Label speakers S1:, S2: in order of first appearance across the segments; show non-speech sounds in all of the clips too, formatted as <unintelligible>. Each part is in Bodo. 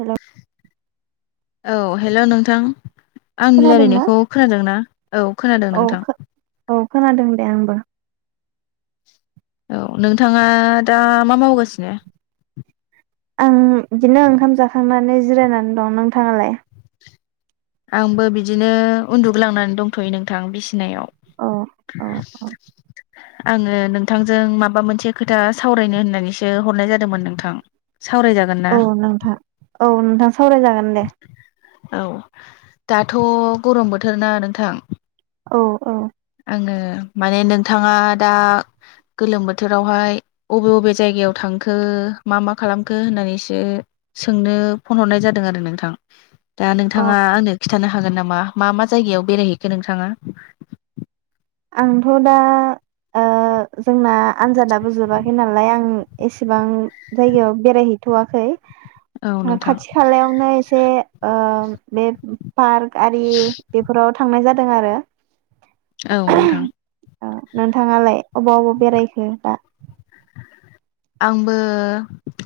S1: हेलौ
S2: औ हेलौ नोंथां आंनि
S1: खोनादोंना
S2: रायलायनायखौ खोनादोंना औ खोनादों
S1: औ
S2: नोंथां
S1: औ खोनादों दे आंबो
S2: औ नोंथाङा दा मा मावगासिनो?
S1: आं बिदिनो ओंखाम जाखांनानै जिरायनानै दं नोंथाङालाय?
S2: आंबो बिदिनो उन्दुग्लांनानै दंथ'यो नोंथां बिसनायाव
S1: अ अ अ
S2: आङो नोंथांजों माबा मोनसे खोथा सावरायनो होननानैसो हरनाय जादोंमोन नोंथां सावरायजागोन ना?
S1: औ नोंथां औ नोंथां सावरायजागोन दे
S2: औ दाथ' गरम बोथोर ना नोंथां
S1: औ औ
S2: आङो माने नोंथाङा दा गोलोम बोथोरावहाय अबे अबे जायगायाव थांखो मा मा खालामखो होननानैसो सोंनो फन हरनाय जादों आरो नोंथां दा नोंथाङा आंनो खि थानो हागोन नामा मा मा जायगायाव बेरायहैखो नोंथाङा?
S1: आंथ' दा ओ जोंना आनजादाबो जोबाखै नालाय आं एसेबां जायगायाव बेरायहैथ'वाखै
S2: औ नोंथां
S1: खाथि खालायावनो एसे ओ बे पार्क गारि बेफोराव थांनाय जाद दों आरो
S2: औ नोंथां
S1: ओ नोंथाङालाय अबाव अबाव बेरायखो दा
S2: आंबो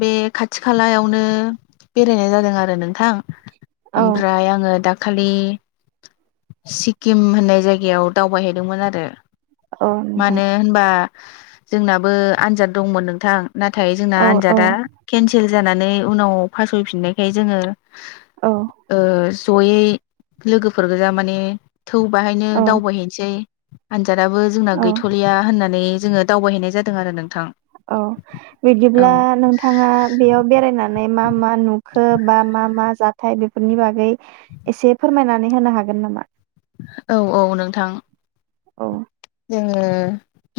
S2: बे खाथि खालायावनो बेरायनाय जादों आरो नोंथां।
S1: औ
S2: ओमफ्राय आङो दा खालि सिक्किम होननाय जायगायाव दावबायहैदोंमोन आरो
S1: औ नोंथां
S2: मानो होनबा जोंनाबो आनजाद दंमोन नोंथां नाथाय जोंना
S1: औ औ
S2: आनजादा केनसेल जानानै उनाव फासयफिननायखाय जोङो
S1: औ
S2: ओ जयै लोगोफोर गोजा माने थौ बाहायनो
S1: औ
S2: दावबायहैनोसै आनजादाबो जोंना
S1: औ
S2: गैथलिया होननानै जोङो दावबायहैनाय जादों आरो नों
S1: औ बिदिब्ला नोंथाङा बेयाव बेरायनानै मा मा नुखो बा मा मा जाख <unintelligible> फाय बेफोरनि बागै एसे फोरमायनानै होनो हागोन नामा?
S2: औ औ नोंथां
S1: औ
S2: जोङो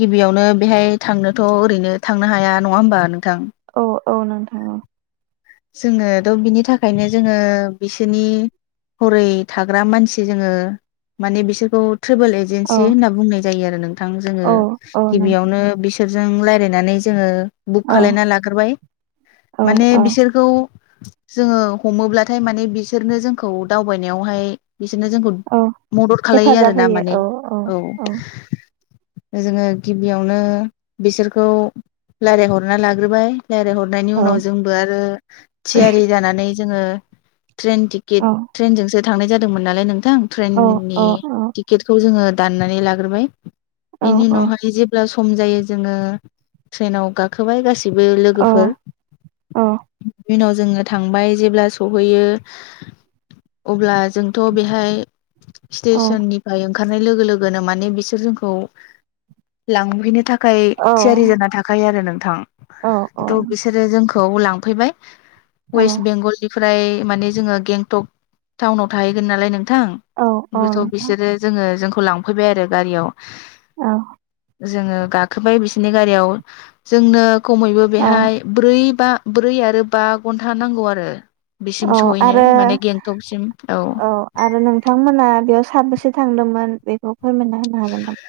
S2: गिबियावनो बेहाय थांनोथ ओरैनो थांनो हाया नङा होमबा नोंथां
S1: अ औ नोंथां औ
S2: जोङोद बिनि थाखायनो जोङो बिसोरनि हरै थाग्रा मानसि जोङो माने बिसोरखौ ट्रेभेल
S1: औ
S2: एजेन्सि होनना बुंनाय जायो आरो नोंथां जोङो
S1: औ औ नोंथां
S2: गिबियावनो बिस बिसोरजों रायज्लायनानै जोङो बुक
S1: औ
S2: खालायना लाग्रोबाय
S1: औ
S2: माने
S1: औ
S2: बिसोर खौ जोङो हमोब्लाथाय माने बिसोरनो जोंखौ दावबायनायावहाय बिसोरनो जोंखौ
S1: औ
S2: मदद खालामो आरो
S1: हेफाजाब
S2: ना
S1: होयो
S2: माने
S1: औ
S2: औ जोङो गिबियावनो बिसोरखौ रायजलायहरना लाग्रोबाय रायज्लायहरनायनि
S1: औ
S2: उनाव जोंबो आरो थियारि जानानैै जोङो ट्रेन टिकेट
S1: औ
S2: ट्रेनजोंसो थांनाय जादोंमोन नालाय नों थां
S1: औ औ
S2: ट्रेननि टिकेटखौ जोङो दाननानै लाग्रोबाय
S1: औ
S2: बेनि
S1: औ
S2: उनावहाय जेब्ला स सम जायो जोंङो ट्रेनाव गाखोबाय गासि बो
S1: औ
S2: लोगोफोर नि उनाव जोंङो थांबाय जेब्ला सहैयो अब्ला जोंथ' बेहाय
S1: औ
S2: स्टेसननिफाय ओं खारनाय लोगो लोगोनो माने बिसोर जोंखौ लांहैनो था खाय थियारि जाना थाखायो आरो नों थां
S1: औ
S2: थ' बिसोरो जोंखौ लां फैबाय वेस्ट बेंगलनि फ्राय माने जोंङो गेंथक टाउनाव थाहैगोन नालाय नों थां
S1: औ
S2: ओमफायथ'
S1: नोंथां
S2: बिसोरो जोंङो जों खौ लांफैबाय आरो गारियाव।
S1: औ
S2: जोंङो गाखोबाय बि सिनि गारियाव जोंनो खमैबो
S1: औ
S2: बेहाय ब्रै बा ब्रै आरो बा घन्टा नांगौ आरो बिसिम
S1: औ
S2: सहैनो
S1: आरो
S2: माने गेंटकसिम
S1: औ आरो नोंथांमोना बेयाव साबेसे थांदोंमोन? बेखौ फोरमायना होनो हागोन नाम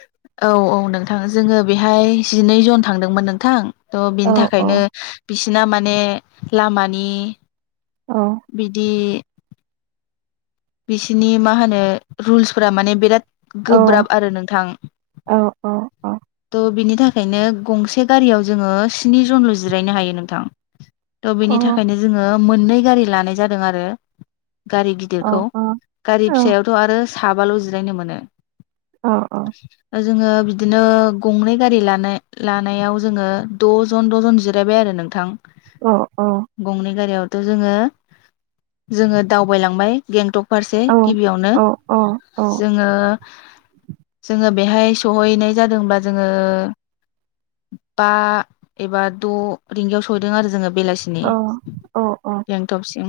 S2: औ औ नोंथां जोंङो बेहाय जिनै जन थांदोंमोन नोंथां। थ'
S1: औ
S2: बिनि
S1: औ
S2: थाखायनो बिस सिना माने लामानि
S1: औ
S2: बिदि बिसिनि मा होनो रुल्सफोरा माने बिराद
S1: औ
S2: गोब्राब आरो नोंथां
S1: औ औ
S2: थ' बिनि था खायनो गंसे गारियाव जोंङो स्नि जनल' जिरायनो हायो नोंथां। थ' बेनि
S1: औ
S2: थाखायनो जोंङो मोननै गारि लानाय जादों आरो गारि
S1: औ
S2: गिदिरखौ गारि
S1: औ
S2: फिसायावथ' आरो साबाल' जिरायनो मोनो।
S1: अ अ।
S2: जोङो बिदिनो गंनै गारि लानाय लानायाव जोङो द'जोन द'जोन जिरायबाय आरो नोंथां।
S1: औ
S2: गंनै गारियाव त' जोङो जोङो दावबाय लांबाय गें फारसे गिबियावनो
S1: औ
S2: जोङो जोङो बेहाय सहैनाय जादोंबा जोङो बा एबा द' रिंगायाव सहैदों आरो जोङो। बेलासिनि गेंटक सिम।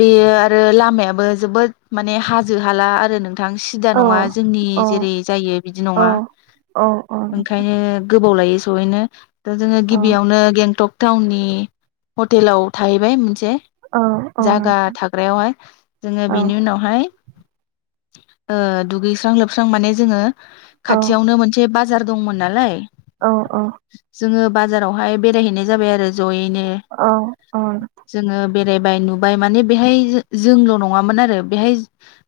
S2: बेयो आरो लामायाबो जोबोद माने हाजो हाला आरो नों थां सिदा नङा जोंनि जेरै जायो बिदि
S1: औ
S2: नङा
S1: औ औ नोंथां
S2: ओंखायनो गोबाव लायो सैहैनो। दा जोङो
S1: औ
S2: गिबियावनो गेंटक टाउननि हटेलाव थाहैबाय मोनसे।
S1: औ औ नोंथां।
S2: हाय जोङो बिनि उनावहाय ओ दुगैस्रां लोबस्रां माने जोङो
S1: औ
S2: खाथियावनो मोनसे बास बाजार दंमोन नालाय।
S1: औ औ।
S2: जोङो बाजारावहाय बेरायहैनाय जाबाय आरो जयै
S1: औ औ।
S2: बेरायबाय नुबाय माने बेहाय जोंल' नङामोन आरो बेहाय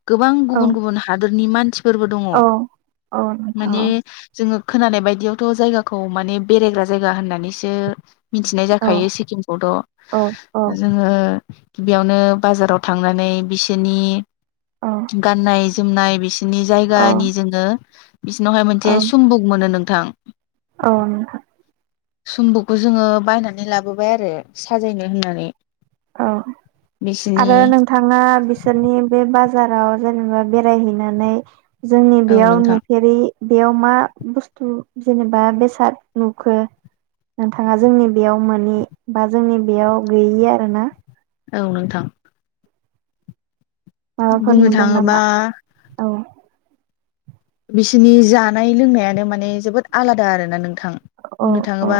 S2: गोबां
S1: औ
S2: गुबुन गुबुन हादोर नि मानसि फोरबो दङ
S1: औ औ नोंथां
S2: माने जोङो खोनानाय बायदियावथ' जायगाखौ माने बेरायग्रा जायगा होननानैसो मिथिनाय
S1: औ
S2: जाखायो सिक्किमखौथ'
S1: औ औ औ औ
S2: जोङो गिबियावनो बाजाराव थांनानै बिसोरनि गाननाय जोमनाय बिसि नि जायगानि जोङो। बिसिनावहाय मोनसे
S1: औ
S2: सुमबुक मोनो नों थां।
S1: औ नोंथां।
S2: सम्बुकखौ जोङो बायनानै लाबोबाय आरो साजायनो होननानै।
S1: औ।
S2: बिसिनि
S1: आरो नोंथाङा बिसोरनि बे बाज बाजाराव जेनेबा बेरायहैनानै जोंनि
S2: औ
S1: बेयाव
S2: नोंथां
S1: नुफेरै बेयाव मा बुस्थु जेनेबा बेसाद नुखो नोंथाङा जोंनि बेयाव मोनि बा जोंनि बेयाव गैयि आ अना।
S2: औ नोंथां।
S1: माबाफोर
S2: बुंनो
S1: नुदों
S2: थाङोबा
S1: नामा? औ
S2: बिसोरनि जानाय लोंनायानो माने जोबोद आलादा आरो ना नों थां
S1: औ
S2: बुंनो
S1: औ
S2: थाङोबा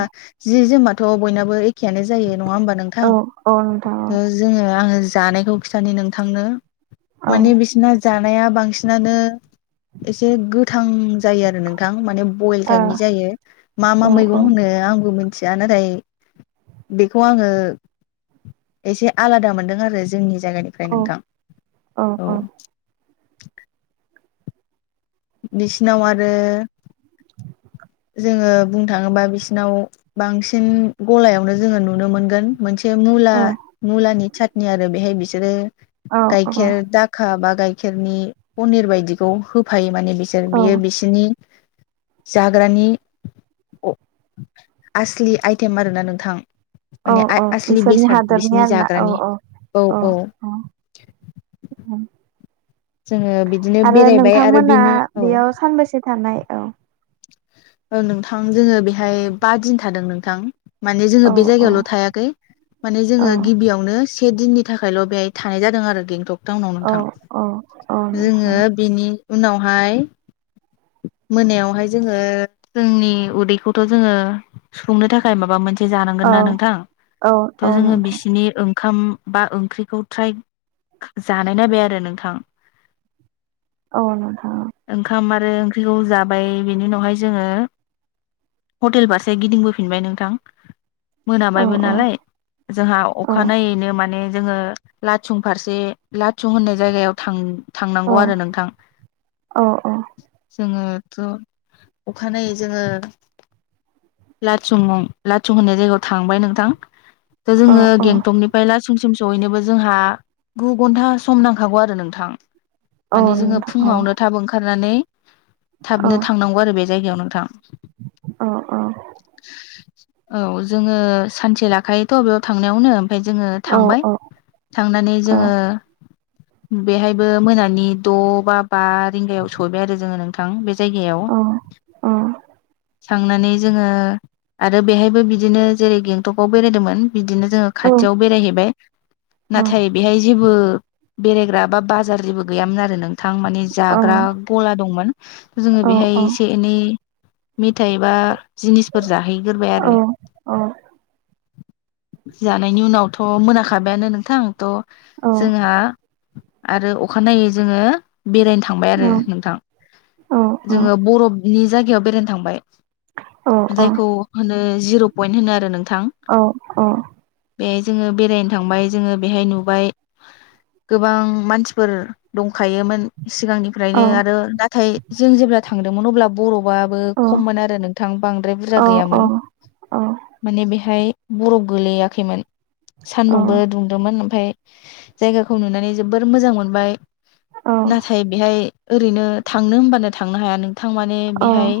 S2: जि जोमाथ थ' बयनाबो एक एखेयानो जायो नङा होमबा नोंथां?
S1: औ औ नोंथां
S2: थ जोङो आङो जानायखौ खिथानि नोंथांनो।
S1: औ
S2: माने बिसिना जानाया बांसिनानो एसे गोथां जायो आरो नोंथां माने भयेल
S1: औ
S2: ताइफनि जायो मा मा
S1: ओ औ
S2: मैगं होनो आंबो मोन थिया नाथाय बेखौ आङो एसे आलादा मोनदों आरो जोंनि जायगानिफ्राय
S1: औ
S2: नोंथां। औ। बिसिनाव आरो जोङो बुंनो थाङोबा बिसिनाव बांसिन गलायावनो जोङो नुनो मोनगोन। मोनसे मुला मुलानि चातनि आरो बेहाय बिसोर जेरै
S1: औ
S2: गाइखेर दाखा बा गाइख खेरनि पनिर बायदिखौ हो फायो मानि बिसोर बियो बिसिनि जाग्रानि अ आसलि आइटेम आरोना नोंथां।
S1: औ
S2: माने
S1: औ
S2: आसलि
S1: बिसोरनि
S2: बेसाद
S1: हादरनि
S2: बिसिनि
S1: आरो ना औ
S2: जाग्रानि
S1: औ औ औ।
S2: जोङो बिदिनो
S1: आरो
S2: बेरायबाय आरो
S1: नोंथांमोना
S2: बिनो औ
S1: बेयाव सानबैसे थानाय? औ
S2: ओ नोंथां जोङो बेहाय बा दिन थादों नोंथां। माने
S1: औ
S2: जोङो बे जायगायावल' थायाखै माने
S1: औ
S2: जोङो गिबियावनो स से दिननि थाखायल' बेहाय थानाय जादों आरो गेंटक टाउनावनो
S1: औ औ
S2: नोंथां
S1: नोंथां
S2: जोङो बिनि उनावहाय मोनायावहाय जोङो जोंनि उदैखौथ' जोङो सुफुंनो थाखाय माबा मोनसे जानांगोन
S1: औ
S2: ना नोंथां
S1: औ औ
S2: थ' जोङो
S1: नोंथां
S2: बिसिनि खाम बा ओंख्रिखौ ट्राइ जानाय नायबाय आरो नोंथां।
S1: औ नोंथां।
S2: ओंखाम आरो ओंख्रिखौ जाबाय बेनि उनावहाय जोङो हटेल फारसे गिदिंबोफिनबाय नोंथां
S1: औ
S2: मोनाबायबो
S1: औ
S2: नालाय जोंहा
S1: औ
S2: अखानायैनो माने जोङो लाथुं फारसे लाथुं होननाय जायगायाव थां
S1: औ
S2: थांनांगौ आरो नोंथां।
S1: औ
S2: जोङो थ' अखानायै जोङो लाथुम लाथुम होननाय जायगायाव थांबाय नोंथां।
S1: औ
S2: जोङो
S1: औ
S2: गेंटंनिफ्राय लासिमसिम जयनोबो जोंहा गु घन्टा सम नांखागौ आरो नोंथां।
S1: औ नोंथां औ
S2: माने
S1: औ
S2: जोङो
S1: औ
S2: फुङावनो थाब ओंखारनानै थाबनो थांनांगौ आरो बे जायगायाव नोंथां। औ जोङो सानसे लाखायोथ' बेयाव थांनायावनो। जोङो थांबाय थांनानै जोङो बेहायबो मोनानि द' बा बा रिंगायाव सहैबाय आरो जोङो नों थां बे जायगायाव
S1: अ।
S2: थांनानै जोङो आरो बेहायबो बिदिनो जेरै गेंटकआव बेरायदोंमोन। बिदिनो जोङो खाथियाव बेरायहैबाय। नाथाय बेहाय जेबो बेरायग्रा बा बाजार जेबो गैयामोन आरो नों थां माने जाग्रा गला दंमोन जोङो बेहाय एसे नि मिथाइबा जिनिसफोर जाहैग्रोबाय आरो। जानायनि उनावथ' मोनाखाबायानो नोंथां त' जोंहा आरो अखानायै जोङो बेरायनो थांबाय आरो नोंथां जोङो बरफ इनि जायगायाव बेरायनो थांबाय। जायखौ होनो जिर' पयन्ट होनो आरो नों
S1: औ औ
S2: बेहाय जोङो बेरायनो थांबाय जोङो बेहाय नुबाय गोबां मानसिफोर दंखायोमोन। सिगांनिफ्रायनो आरो नाथाय जों जेब्ला था थांदोंमोन अब्ला बरफ बआबो खममोन आरो नोंथां बांद्राय बुरजा गैयामोन माने बेहाय बरफ गोलैयाखैमोन। सान्दुंबो दुंदोमोन फाय जायगाखौ नुनानै जोबोर मोजां मोनबाय। नाथाय बेहाय ओरैनो थांनो होमबानो थांनो हाया नोंथां मा बेहाय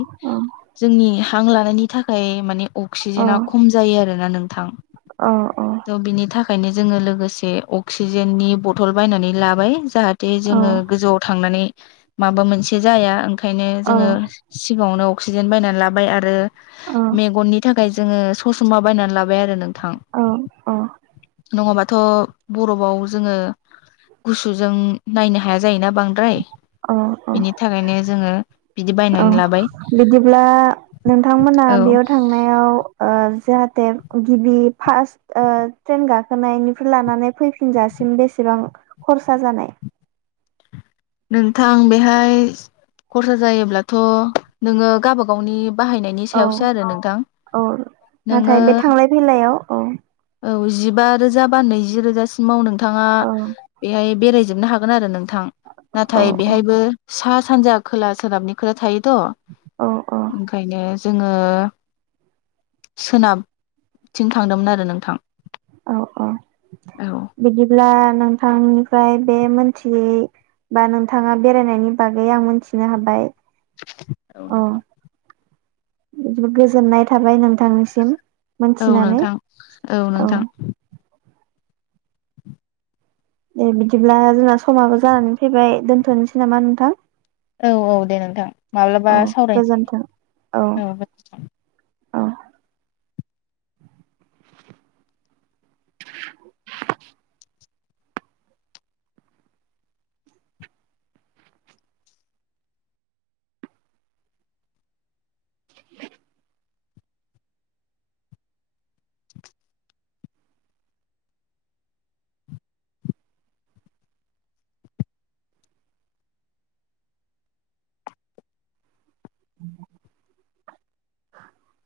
S2: जोंनि हां लानायनि थाखाय माने अक्सिजेना खम जायो आरोना नोंथां त' बिनि थाखा खायनो जोङो लोगोसे अक्सिजेननि बथल बायनानै लाबाय जाहात ते
S1: औ
S2: जोङो गोजौआव थांनानै माबा मोनसे जाया खायनो
S1: औ औ
S2: जोङो सिगाङावनो अक्सिजेन बायनानै लाबाय आरो
S1: औ
S2: मेगननि थाखाय जोङो सस'मा बायनानै लाबाय आरो नों
S1: औ औ।
S2: नङाबाथ' बरफाव जोङो गुसुजों नायनो हाया जायोना बांद्राय
S1: औ औ
S2: बिनि थाखायनो जोङो बिदि
S1: औ
S2: बायनानै लाबाय
S1: बिदिब्ला नोंथांमोना
S2: औ
S1: बेयाव थांनायाव ओ जाहाथे गिबि फार्स्ट ओ ट्रेन गाखोनायनिफ्राय लानानै फैफिनजासिम बेसेबां खरसा जानाय?
S2: नोंथां बेहाय खरसा जायोब्लाथ नोङो गावबागावनि
S1: औ औ
S2: नोङो
S1: नाथाय बे थांलाय फैलायाव औ
S2: औ जिबा रोजा बा नैजि रोजासिम मावनांगो नोंथाङा
S1: औ
S2: बेहाय बेरायजोबनो हागोन आरो नोंथां
S1: औ
S2: नाथाय बेहायबो सा सानजा खोला सोनाबनि खोथा थायो। थ'
S1: औ औ
S2: ओंखायनो जोङो सोनाबथिं थांदोंमोन आरो नोंथां।
S1: औ अ
S2: औ
S1: बिदिब्ला नोंथांनिफ्राय बे मोनथियै बा नोंथाङा बेरायनायनि बागै आं मोनथिनो हाबाय।
S2: औ
S1: अ
S2: नोंथां
S1: गोजोननाय थाबाय नोंथांनिसिम
S2: औ
S1: मोनथिनानै
S2: नोंथां औ नोंथां
S1: दे बिदिब्ला जोंना समाबो जानानै फैबाय दोनथनोसै नामा नोंथां।
S2: औ औ दे नोंथां माब्लाबा
S1: औ
S2: सावरायनोसै
S1: गोजोन्थों औ
S2: औै।
S1: औ <inaudible>